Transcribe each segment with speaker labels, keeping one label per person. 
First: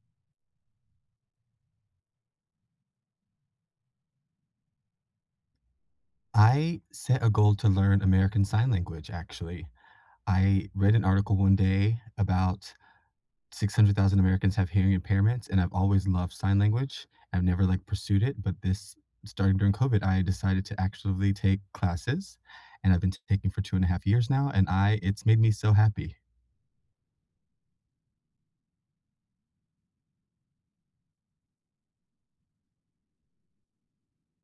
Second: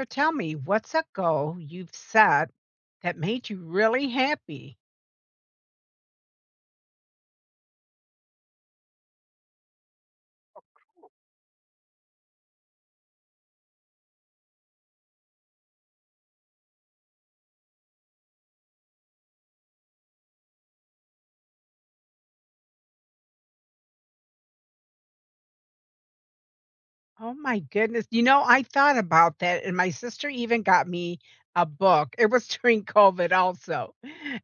Speaker 1: So tell me, what's a goal you've set that made you really happy?
Speaker 2: I set a goal to learn American Sign Language, actually.
Speaker 1: Oh,
Speaker 2: I read an
Speaker 1: cool.
Speaker 2: article one day about 600,000 Americans have hearing impairments, and I've always loved sign language. I've never, like, pursued it, but this starting during COVID, I decided to actually take classes. And I've been taking for 2.5 years now, and I it's made me so happy.
Speaker 1: Oh my goodness. You know, I thought about that, and my sister even got me a book, it was during COVID also,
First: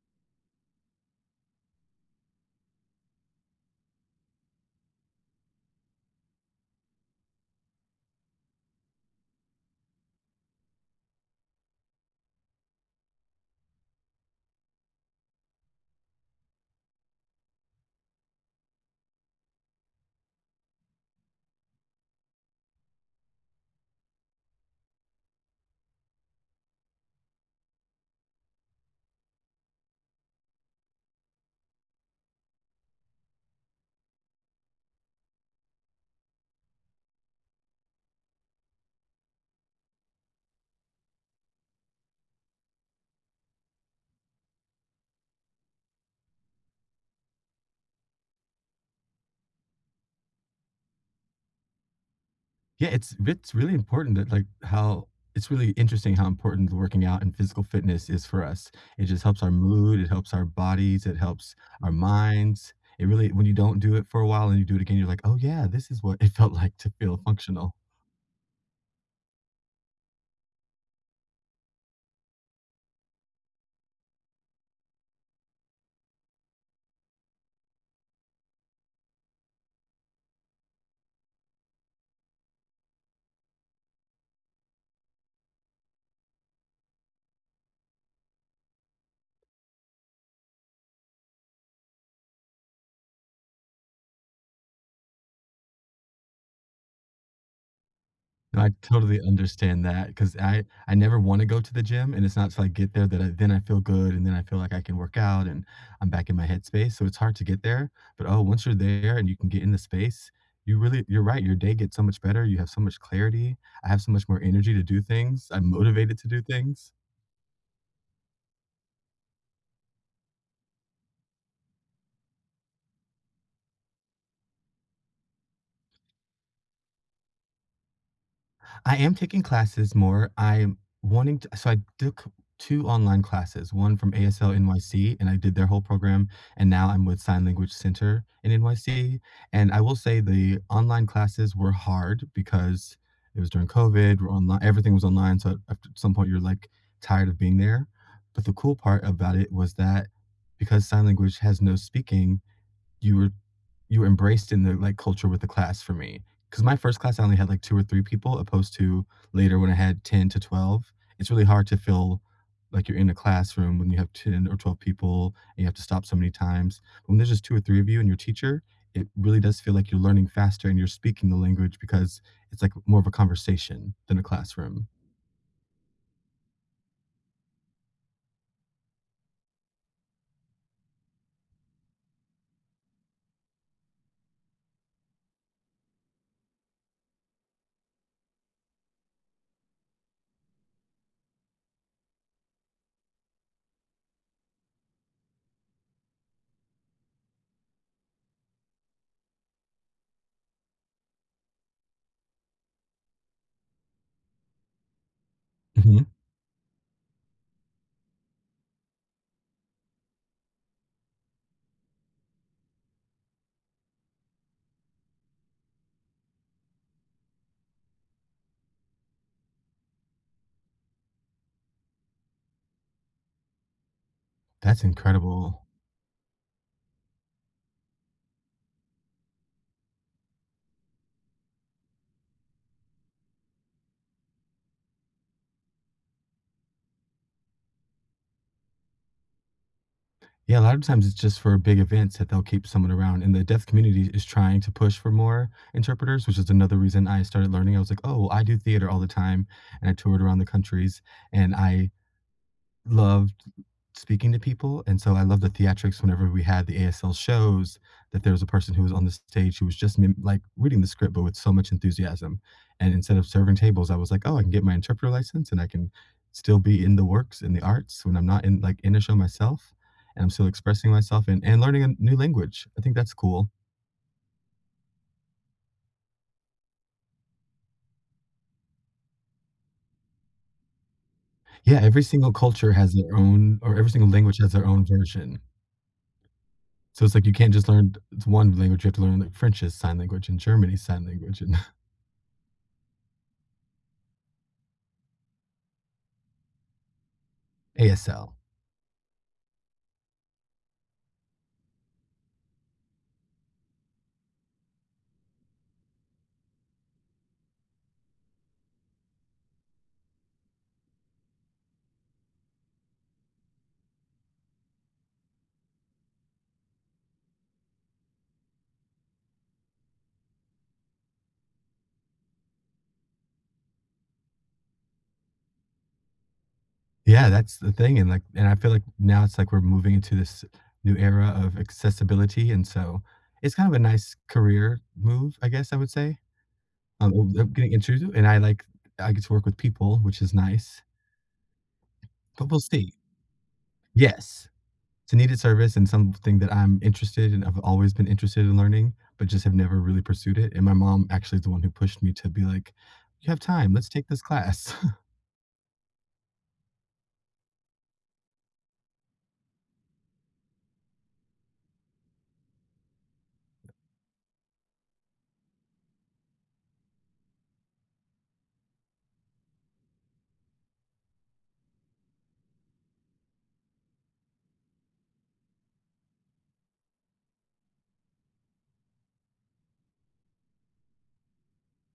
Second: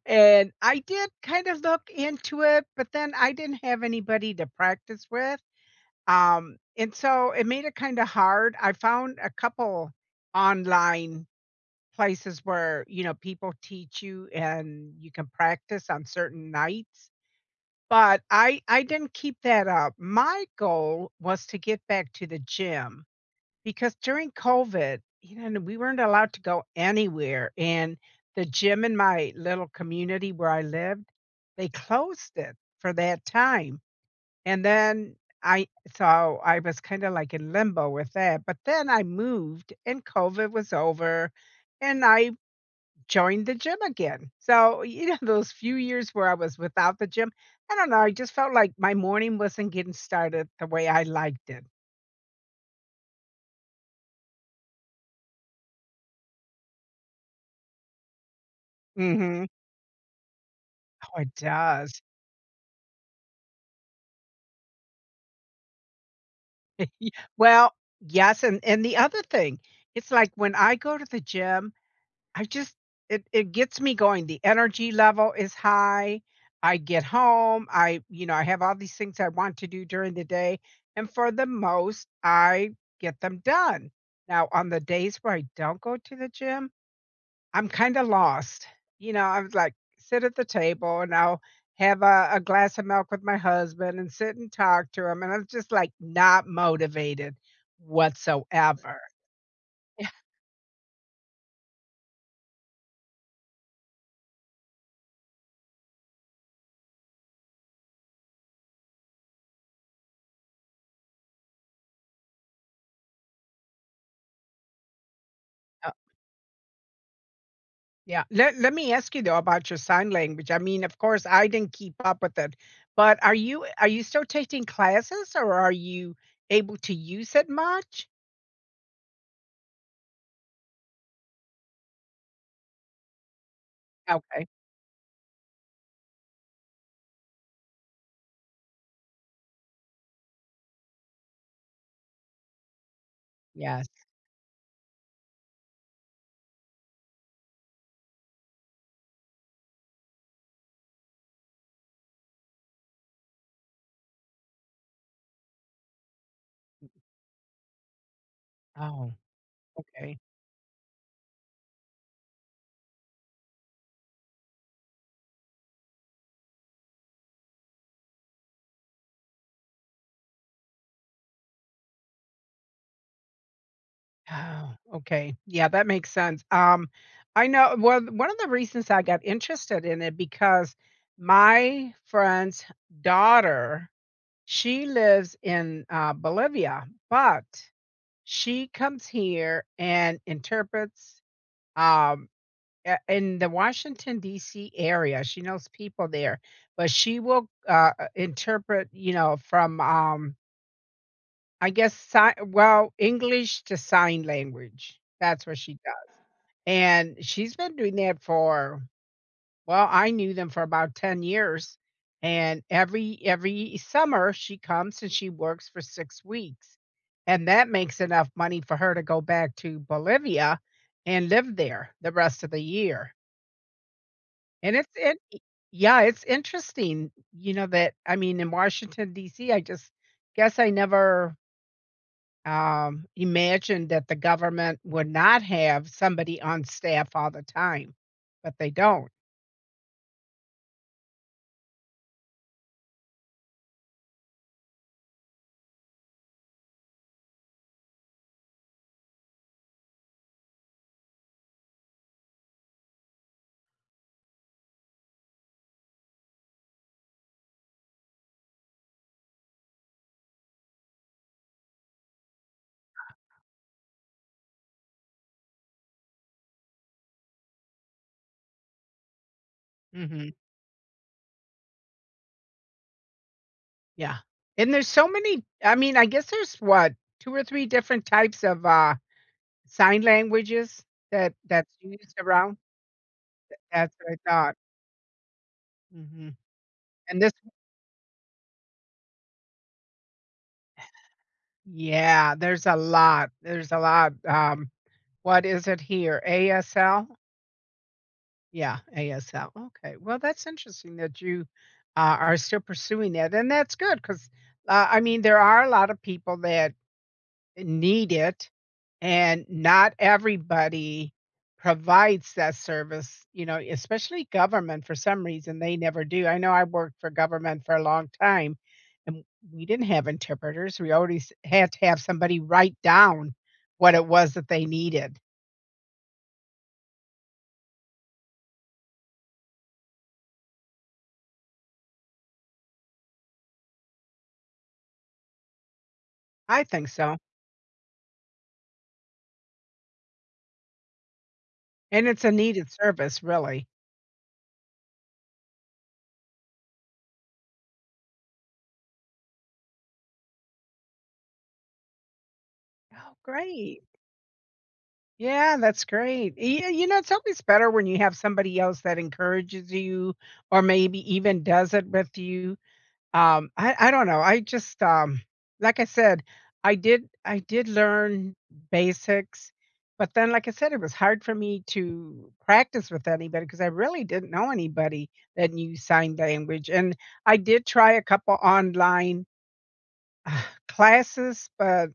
Speaker 1: and I did kind of look into it, but then I didn't have anybody to practice with, um, and so it made it kinda hard. I found a couple online places where, you know, people teach you and you can practice on certain nights, but I I didn't keep that up. My goal was to get back to the gym because during COVID, you know, we weren't allowed to go anywhere, and the gym in my little community where I lived, they closed it for that time. And then I so, I was kinda like in limbo with that, but then I moved and COVID was over, and I joined the gym again. So, you know, those few years where I was without the gym, I don't know, I just felt like my morning wasn't getting started the way I liked it.
Speaker 2: Yeah, it's if it's really important that, like, how it's really interesting how important working out and physical fitness is for us, it just helps
Speaker 1: Mhm.
Speaker 2: our mood, it helps our bodies, it
Speaker 1: Oh, it
Speaker 2: helps our
Speaker 1: does.
Speaker 2: minds, it really when you don't do it for a while and you do it again, you're like, "Oh, yeah. This is what it felt like to feel
Speaker 1: Well,
Speaker 2: functional.
Speaker 1: yes, and and the other thing, it's like when I go to the gym, I just it it gets me going, the energy level is high, I get home, I you know, I have all these things I want to do during the day, and for the most, I get them done. Now, on the days where I don't go to the gym, I'm kinda lost, you know, I was like, sit at the table and I'll have a a glass of milk with my husband, and sit and talk to him, and I'm just, like, not motivated,
Speaker 2: I
Speaker 1: whatsoever.
Speaker 2: totally understand
Speaker 1: Yeah.
Speaker 2: that, 'cause I I never wanna go to the gym, and it's not till I get there that I then I feel good, and then I feel like I can work out, and I'm back in my headspace, so it's hard to get there. But, oh, once you're there and you can get in the space, you really You're right. Your day gets so much better, you have so much clarity, I have so much more energy to do things, I'm
Speaker 1: A
Speaker 2: motivated to do things.
Speaker 1: Yeah. Let let me ask you, though, about your sign language. I mean, of course, I didn't keep up with it, but are you are you still taking classes, or are you able to use it much?
Speaker 2: I am taking classes more, I'm wanting to So I took 2 online classes, 1 from
Speaker 1: Okay.
Speaker 2: ASL NYC, and I did their whole program. And now I'm with Sign Language Center in NYC. And I will say the online classes were hard because it was during
Speaker 1: Yes.
Speaker 2: COVID, we're onli everything was online, so after some point, you're, like, tired of being there. But the cool part about it was that, because sign language has no speaking, you were you were embraced in the, like, culture with the class for me. 'Cause my 1st class, I only had, like, 2 or 3 people, opposed to
Speaker 1: Oh,
Speaker 2: later when I had
Speaker 1: okay.
Speaker 2: 10 to 12. It's really hard to feel like you're in a classroom when you have 10 or 12 people and you have to stop so many times. When there's just 2 or 3 of you and your teacher, it really does feel like you're learning faster and you're speaking the language because it's, like, more of a conversation than a
Speaker 1: Oh,
Speaker 2: classroom.
Speaker 1: okay. Yeah, that makes sense. Um, I know one one of the reasons I got interested in it because my friend's daughter, she lives in, uh, Bolivia, but, she comes here and interprets, um, eh, in the Washington DC area, she knows people there. But she will, uh, i interpret, you know, from, um I guess, si well, English to sign language, that's what she does.
Speaker 2: Mhm.
Speaker 1: And she's been doing that for Well, I knew them for about 10 years, and every every summer, she comes and she works for 6 weeks, and that makes enough money for her to go back to Bolivia and live there the rest of the year. And
Speaker 2: That's
Speaker 1: it's int e
Speaker 2: incredible.
Speaker 1: Yeah, it's interesting, you know, that I mean, in Washington DC, I just guess I never um, imagined that the government would not have somebody on staff all the time, but they don't.
Speaker 2: Yeah. A lot of times, it's just for big events that they'll keep someone around, and the deaf community is trying to push for more interpreters, which is another reason I started learning. I was, like, "Oh, I do theater all the time," and I toured around the countries. And I loved speaking to people, and so, I love the theatrics whenever we had the ASL shows, that there was a person who was on the stage who was just mim like, reading the script but with so much enthusiasm, and instead of serving tables, I was, like, "Oh, I can get my interpreter license, and I can still be in the works, in the arts when I'm not in, like, in a show, myself, and I'm
Speaker 1: Mhm.
Speaker 2: still expressing myself and and learning a new language." I think that's cool.
Speaker 1: Yeah, and there's so many I mean, I guess there's, what, 2 or 3 different types of, uh, sign languages that that's
Speaker 2: Yeah, every
Speaker 1: used
Speaker 2: single
Speaker 1: around.
Speaker 2: culture has their
Speaker 1: Th
Speaker 2: own or every
Speaker 1: that's
Speaker 2: single
Speaker 1: what I
Speaker 2: language has
Speaker 1: thought.
Speaker 2: their own version.
Speaker 1: Mhm,
Speaker 2: So, it's,
Speaker 1: and
Speaker 2: like,
Speaker 1: this
Speaker 2: you can't just learn the 1 language, you have to learn, like, French's sign language and Germany's sign language.
Speaker 1: Yeah, there's a lot, there's a lot, um. What is it here? ASL?
Speaker 2: ASL.
Speaker 1: Yeah, ASL, okay. Well, that's interesting that you a are still pursuing that, and that's good 'cause, uh, I mean, there are a lotta people that need it and not everybody provides that service, you know, especially government for some reason, they never do. I know I worked for government for a long time, and we didn't have interpreters, we already s had to have somebody write down what it was that they needed.
Speaker 2: Yeah, that's the thing, and, like and I feel like now it's, like, we're moving into this new era of accessibility, and so it's kind of a nice career move, I guess, I would say.
Speaker 1: I think
Speaker 2: I'm,
Speaker 1: so.
Speaker 2: uh, uh, getting introduced to it and I like I get to work with people, which is nice
Speaker 1: And it's a
Speaker 2: but we'll
Speaker 1: needed
Speaker 2: see.
Speaker 1: service, really.
Speaker 2: Yes. It's a needed service and something that I'm interested and I've always been interested in learning, but just have never really pursued it, and my mom actually is the one who pushed me to be like,
Speaker 1: Oh,
Speaker 2: "You have time,
Speaker 1: great.
Speaker 2: let's take this class."
Speaker 1: Yeah, that's great. Y yeah, you know, it's always better when you have somebody else that encourages you or maybe even does it with you. Um, I I don't know, I just, um, like I said, I did I did learn basics, but then, like I said, it was hard for me to practice with anybody 'cause I really didn't know anybody that knew sign language, and I did try a couple online ugh, classes, but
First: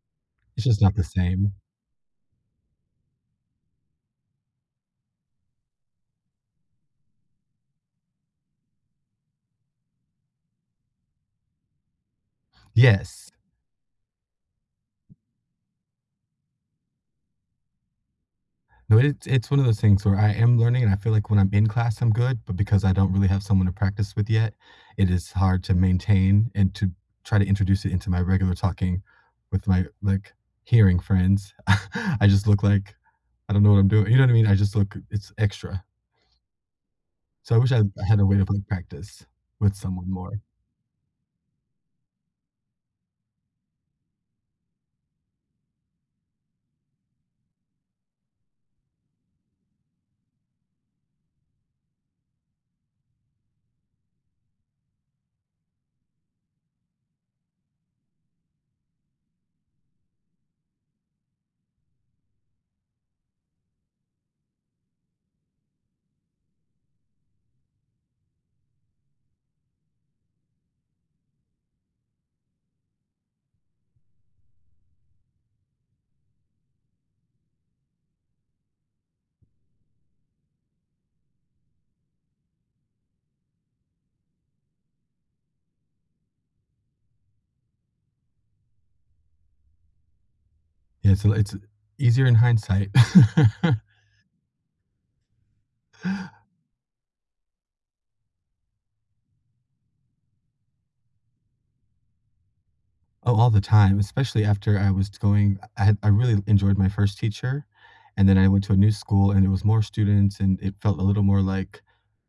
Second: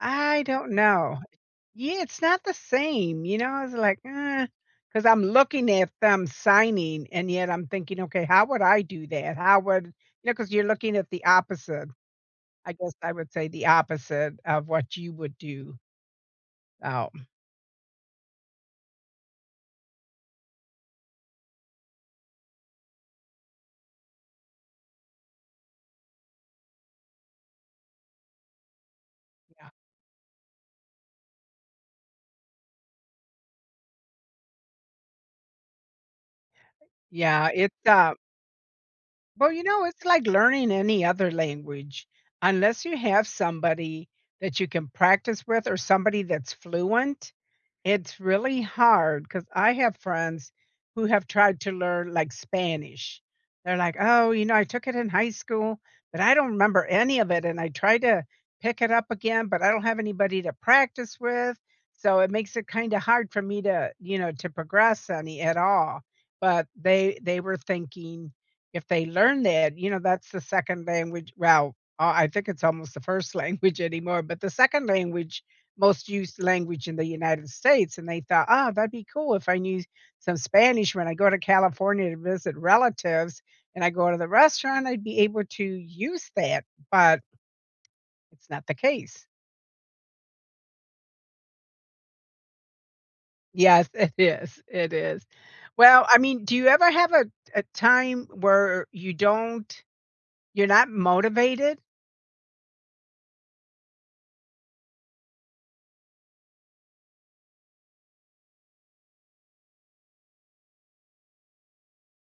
Speaker 1: I
Speaker 2: It's
Speaker 1: don't
Speaker 2: just not the
Speaker 1: know.
Speaker 2: same.
Speaker 1: Yeah, it's not the same, you know. I was like, "Uh," 'cause I'm looking at them signing, and yet I'm thinking, "Okay, how would I do that? How would" you know, 'cause you're looking at the opposite. I guess, I would
Speaker 2: Yes.
Speaker 1: say the opposite of what you would do. Oh.
Speaker 2: No, it's it's one of those things where I am learning, and I feel like when I'm in class, I'm good, but because I don't really have someone to practice with yet, it is hard to maintain and to try to introduce it into my regular talking with
Speaker 1: Yeah.
Speaker 2: my, like, hearing friends. I just look like I don't know what I'm doing, you know what I mean? I just look it's extra.
Speaker 1: Yeah,
Speaker 2: So I wish
Speaker 1: it's,
Speaker 2: I had
Speaker 1: uh
Speaker 2: had a way of, like, practice
Speaker 1: Well, you
Speaker 2: with
Speaker 1: know, it's
Speaker 2: someone
Speaker 1: like
Speaker 2: more.
Speaker 1: learning any other language Unless you have somebody that you can practice with or somebody that's fluent, it's really hard 'cause I have friends who have tried to learn, like, Spanish. They're like, "Oh, you know, I took it in high school, but I don't remember any of it, and I tried to pick it up again, but I don't have anybody to practice with. So it makes it kinda hard for me to, you know, to progress any at all." But they they were thinking if they learn that, you know, that's the second language well, I think it's almost the first language anymore, but the second language, most used language in the United States, and they thought, "Oh, that'd be cool if I knew some Spanish when I go to California to visit relatives. And I go to the restaurant, I'd be able to use that," but it's not the case.
Speaker 2: Yeah, so, li it's easier in hindsight.
Speaker 1: Yes, it is. It is. Well, I mean, do you ever have a a time where you don't you're not motivated?
Speaker 2: Oh, all the time, especially after I was going I had I really enjoyed my first teacher, and then I went to a new school, and it was more students, and it felt a little more, like,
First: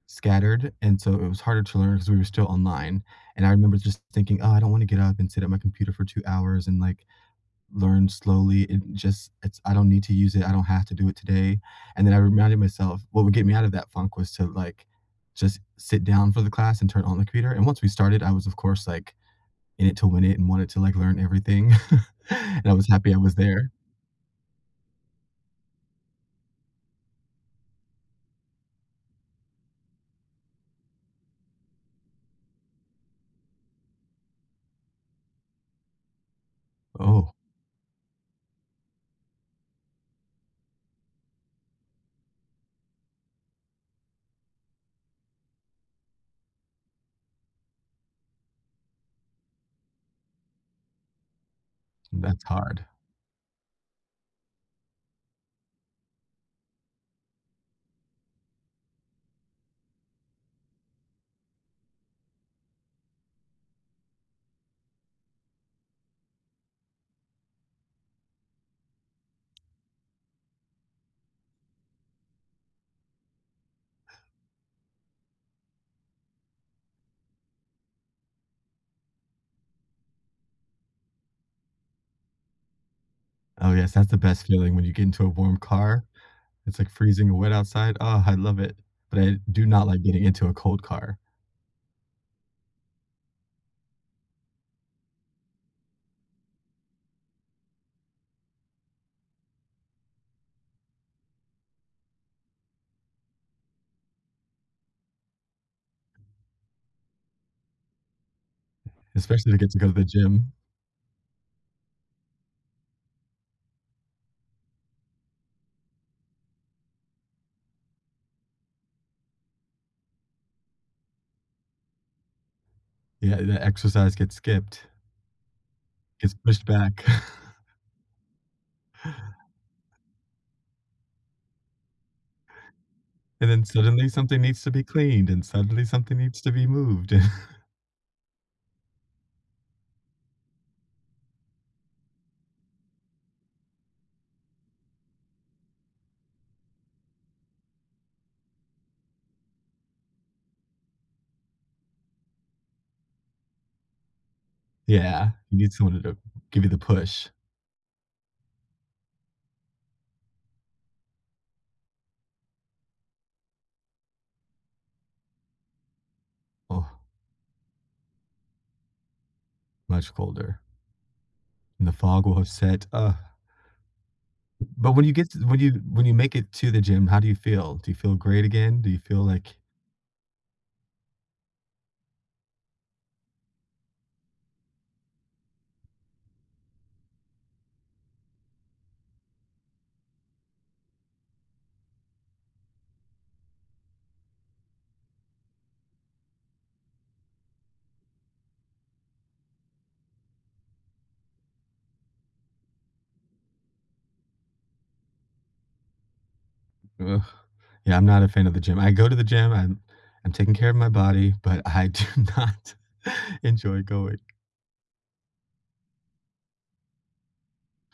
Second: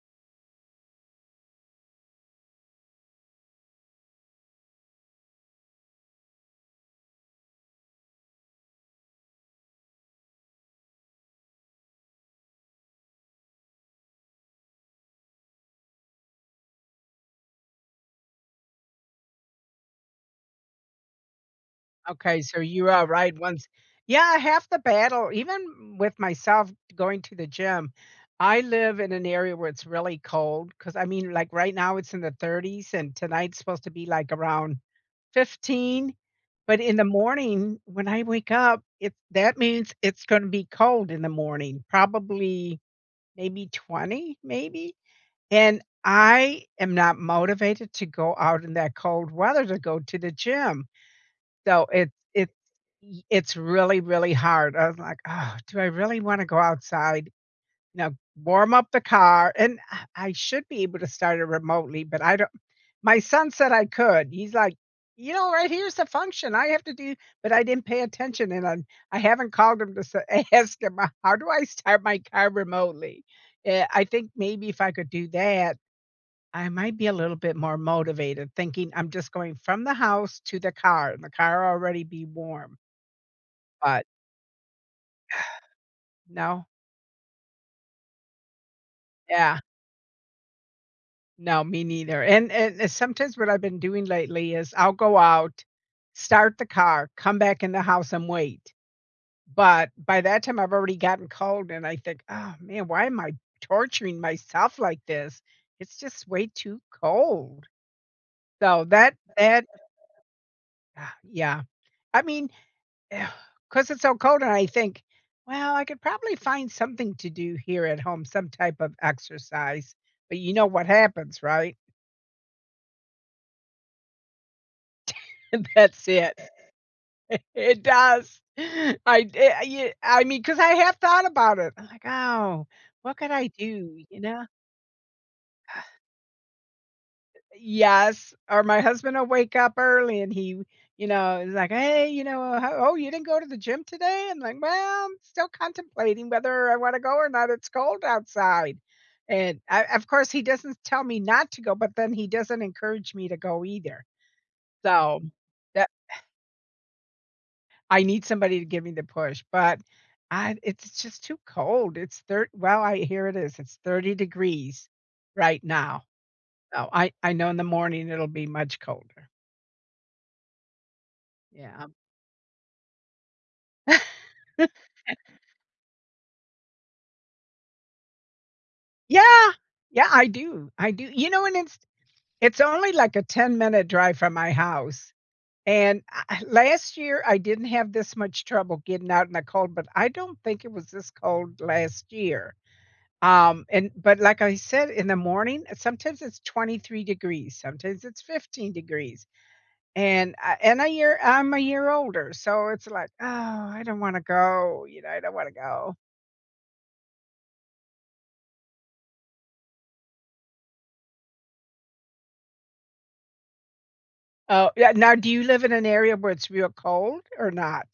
Speaker 2: scattered, and so it was harder to learn 'cause we were still online, and I remember just thinking, "Oh, I don't wanna get up and sit at my computer for 2 hours and, like, learn slowly it just it's I don't need to use it, I don't have to do it today." And then I reminded myself what would get me out of that funk was to like, just sit down for the class and turn on the computer, and once we started, I was, of course, like, in it to win it and wanted to, like, learn everything,
Speaker 1: Okay, so
Speaker 2: and I was
Speaker 1: you are
Speaker 2: happy I was
Speaker 1: right once
Speaker 2: there.
Speaker 1: yeah half the battle even with myself going to the gym, I live in an area where it's really cold 'cause, I mean, like, right now, it's in the 30s, and tonight's supposed to be, like, around 15, but in the
Speaker 2: Oh.
Speaker 1: morning, when I wake up, it that means it's gonna be cold in the morning, probably maybe 20, maybe, and I am not motivated to go out in that cold weather to go to the gym. So it's
Speaker 2: That's
Speaker 1: it's
Speaker 2: hard.
Speaker 1: it's really, really hard, I was like, "Ugh. Do I really wanna go outside?" Now warm up the car, and, ah, I should be able to start it remotely, but I don't my son said I could, he's like, "You know, right here is the function I have to do" but I didn't pay attention, and I'm I haven't called him to sa ask him, how do I start my car remotely? Eh, I think maybe if I could do that, I might be a little bit more motivated thinking I'm just going from the house to the car and the car already be warm.
Speaker 2: Oh, yes.
Speaker 1: But
Speaker 2: That's the best feeling when you get into a warm car.
Speaker 1: No.
Speaker 2: It's, like, freezing and wet outside, oh, I love it. But I
Speaker 1: Yeah.
Speaker 2: do not like getting into a cold car.
Speaker 1: No, me neither, and and and sometimes what I've been doing lately is I'll go out, start the car, come back in the house, and wait. But by that time, I've already gotten cold and I think, "Oh, man. Why am I torturing myself like this? It's just way too cold." So that
Speaker 2: Especially to
Speaker 1: that,
Speaker 2: get to go to the gym.
Speaker 1: ah, yeah. I mean, ugh, 'cause it's so cold, and I think, "Well, I could probably find something to do here at home, some type of exercise, but you know what happens, right?
Speaker 2: Yeah, the exercise gets skipped.
Speaker 1: That's
Speaker 2: Gets
Speaker 1: it.
Speaker 2: pushed back.
Speaker 1: It does. I y y I mean, 'cause I have thought about it, like, "Oh, what can I
Speaker 2: And then
Speaker 1: do?"
Speaker 2: suddenly
Speaker 1: You
Speaker 2: something
Speaker 1: know?
Speaker 2: needs to be cleaned, and suddenly something needs to be moved.
Speaker 1: Eh yes, or my husband will wake up early and he you know, is, like, "Hey," you know, "ho oh, you didn't go to the gym today?" And, I'm "Well, I'm still contemplating whether I wanna go or not, it's cold outside." And, o of course, he doesn't tell me not to go, but then he doesn't encourage me to go either. So
Speaker 2: Yeah. You need
Speaker 1: that
Speaker 2: someone
Speaker 1: eh
Speaker 2: to give you the push.
Speaker 1: I need somebody to give me the push, but I it's just too cold, it's thir well, I here it is, it's 30 degrees right now so,
Speaker 2: Oh.
Speaker 1: I I know in the morning, it'll be much colder.
Speaker 2: Much colder.
Speaker 1: Yeah.
Speaker 2: And the fog will have set, ugh. B but when you get t when you when you make it to the gym, how do you feel? Do you feel great again? Do you feel
Speaker 1: Yeah.
Speaker 2: like
Speaker 1: Yeah, I do, I do. You know, and it's it's only, like, a 10 minute drive from my house. And eh last year, I didn't have this much trouble getting out in the cold, but I don't think it was this cold last year. Um and but like I said, in the morning, sometimes it's 23 degrees, sometimes it's 15 degrees. And I in a year I'm a year older, so it's, like, "Oh, I don't wanna go," you know, "I don't wanna go."
Speaker 2: Yeah, I'm not a fan of the gym. I go to the gym, I'm I'm taking care of my body, but I do not enjoy going.
Speaker 1: Oh, yeah now do you live in an area where it's real cold or not?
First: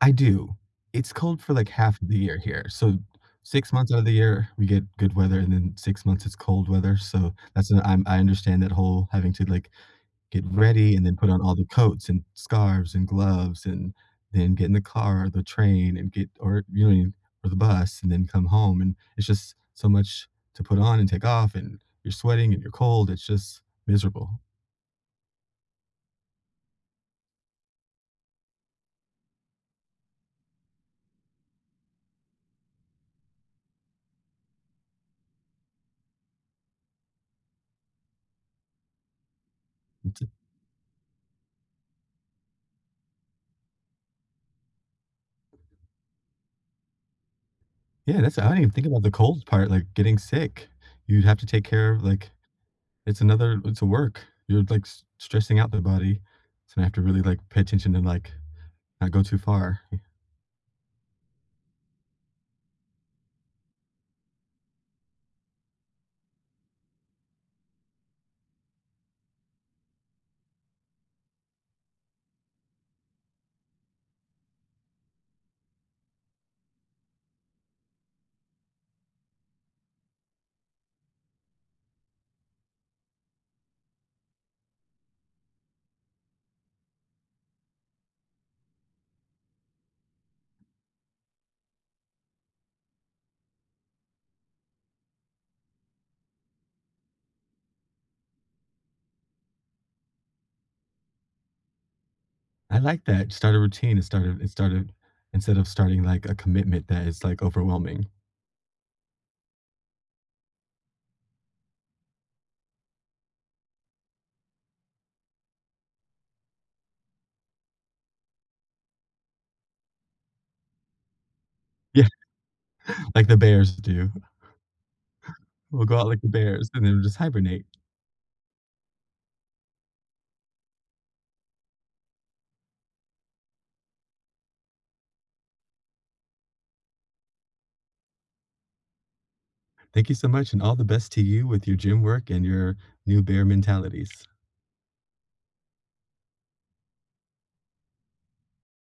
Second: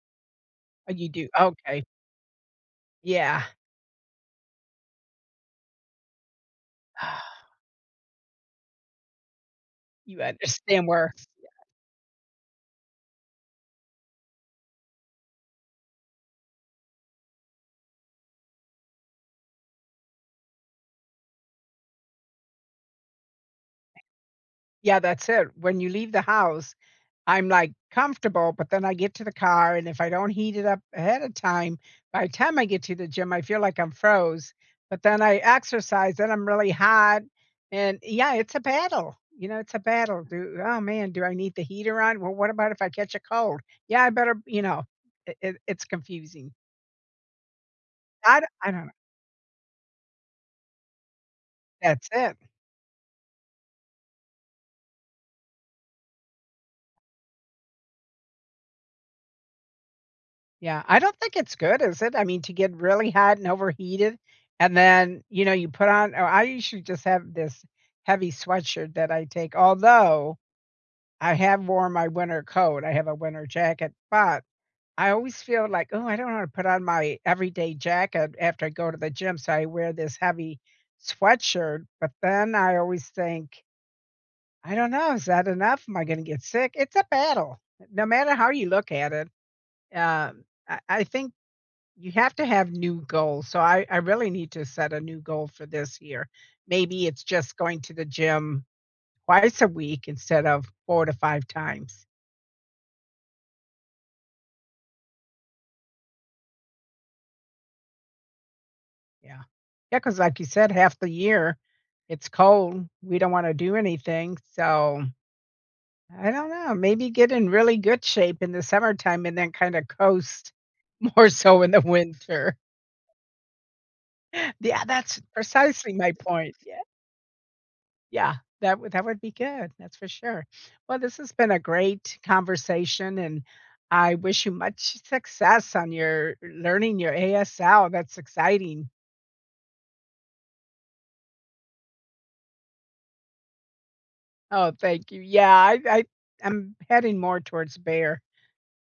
Speaker 2: I do.
Speaker 1: Oh, you
Speaker 2: It's
Speaker 1: do?
Speaker 2: cold for, like,
Speaker 1: Okay.
Speaker 2: half of the year here. So,
Speaker 1: Yeah.
Speaker 2: 6 months outta the year, we get good weather, and then 6 months, it's cold weather, so that's I'm I understand that whole, having to, like,
Speaker 1: You
Speaker 2: get
Speaker 1: understand
Speaker 2: ready and
Speaker 1: where
Speaker 2: then put on all the coats and scarves and gloves and then get in the car or the train and get or, you know, or the bus and then come home, and it's just so much to put on and take off, and you're sweating and you're cold, it's just miserable.
Speaker 1: Yeah, that's it. When you leave the house, I'm, like, comfortable, but then I get to the car, and if I don't heat it up ahead of time, by the time I get to the gym, I feel like I'm froze. But then I exercise, then I'm really hot, and, yeah, it's a battle, you know, it's a
Speaker 2: Me
Speaker 1: battle.
Speaker 2: too.
Speaker 1: Do "Oh, man, do I need the heater on? Well, what about if I catch a cold? Yeah, I better" you know, it it it's confusing.
Speaker 2: Yeah. That's
Speaker 1: I du
Speaker 2: I
Speaker 1: I
Speaker 2: didn't think
Speaker 1: dunno.
Speaker 2: about the cold part, like, getting sick. You'd have to take care of
Speaker 1: That's
Speaker 2: like
Speaker 1: it.
Speaker 2: it's another it's a work. You're, like, s stressing out their body, so I have to really, like, pay attention to, like, not go too far. Yeah.
Speaker 1: Yeah. I don't think it's good, is it? I mean, to get really hot and overheated, and then, you know, you put on oh, I usually just have this heavy sweatshirt that I take. Although, I have worn my winter coat. I have a winter jacket, but I always feel like, "Ooh, I don't wanna put on my everyday jacket after I go to the gym," so I wear this heavy sweatshirt. But then I always think "I dunno. Is that enough? Am I gonna get sick?" It's a battle. No matter how you look at it. Um, I I think you have to have new goals. So, I I really need to set a new goal for this year. Maybe it's just going to the gym twice a week instead of 4 to 5 times.
Speaker 2: I like that. Start a routine. It started it started instead of starting, like, a commitment that is, like, overwhelming.
Speaker 1: Yeah. Yeah, 'cause like you said, half the year, it's cold. We don't wanna do anything. So, I dunno. Maybe get in really good shape in the summertime and then kinda coast more so in the
Speaker 2: Yeah.
Speaker 1: winter.
Speaker 2: Like the bears do.
Speaker 1: Yeah. That's
Speaker 2: We'll
Speaker 1: precisely
Speaker 2: go out
Speaker 1: my
Speaker 2: like the
Speaker 1: point.
Speaker 2: bears,
Speaker 1: Yeah
Speaker 2: and then we'll just hibernate.
Speaker 1: Yeah. That would that would be good. That's for sure. Well, this has been a great conversation, and I wish you much s success on your learning your ASL. That's exciting.
Speaker 2: Thank you so much, and all the best to you with your gym work and your new bear mentalities.
Speaker 1: Oh, thank you. Yeah. I I I'm heading more towards bear.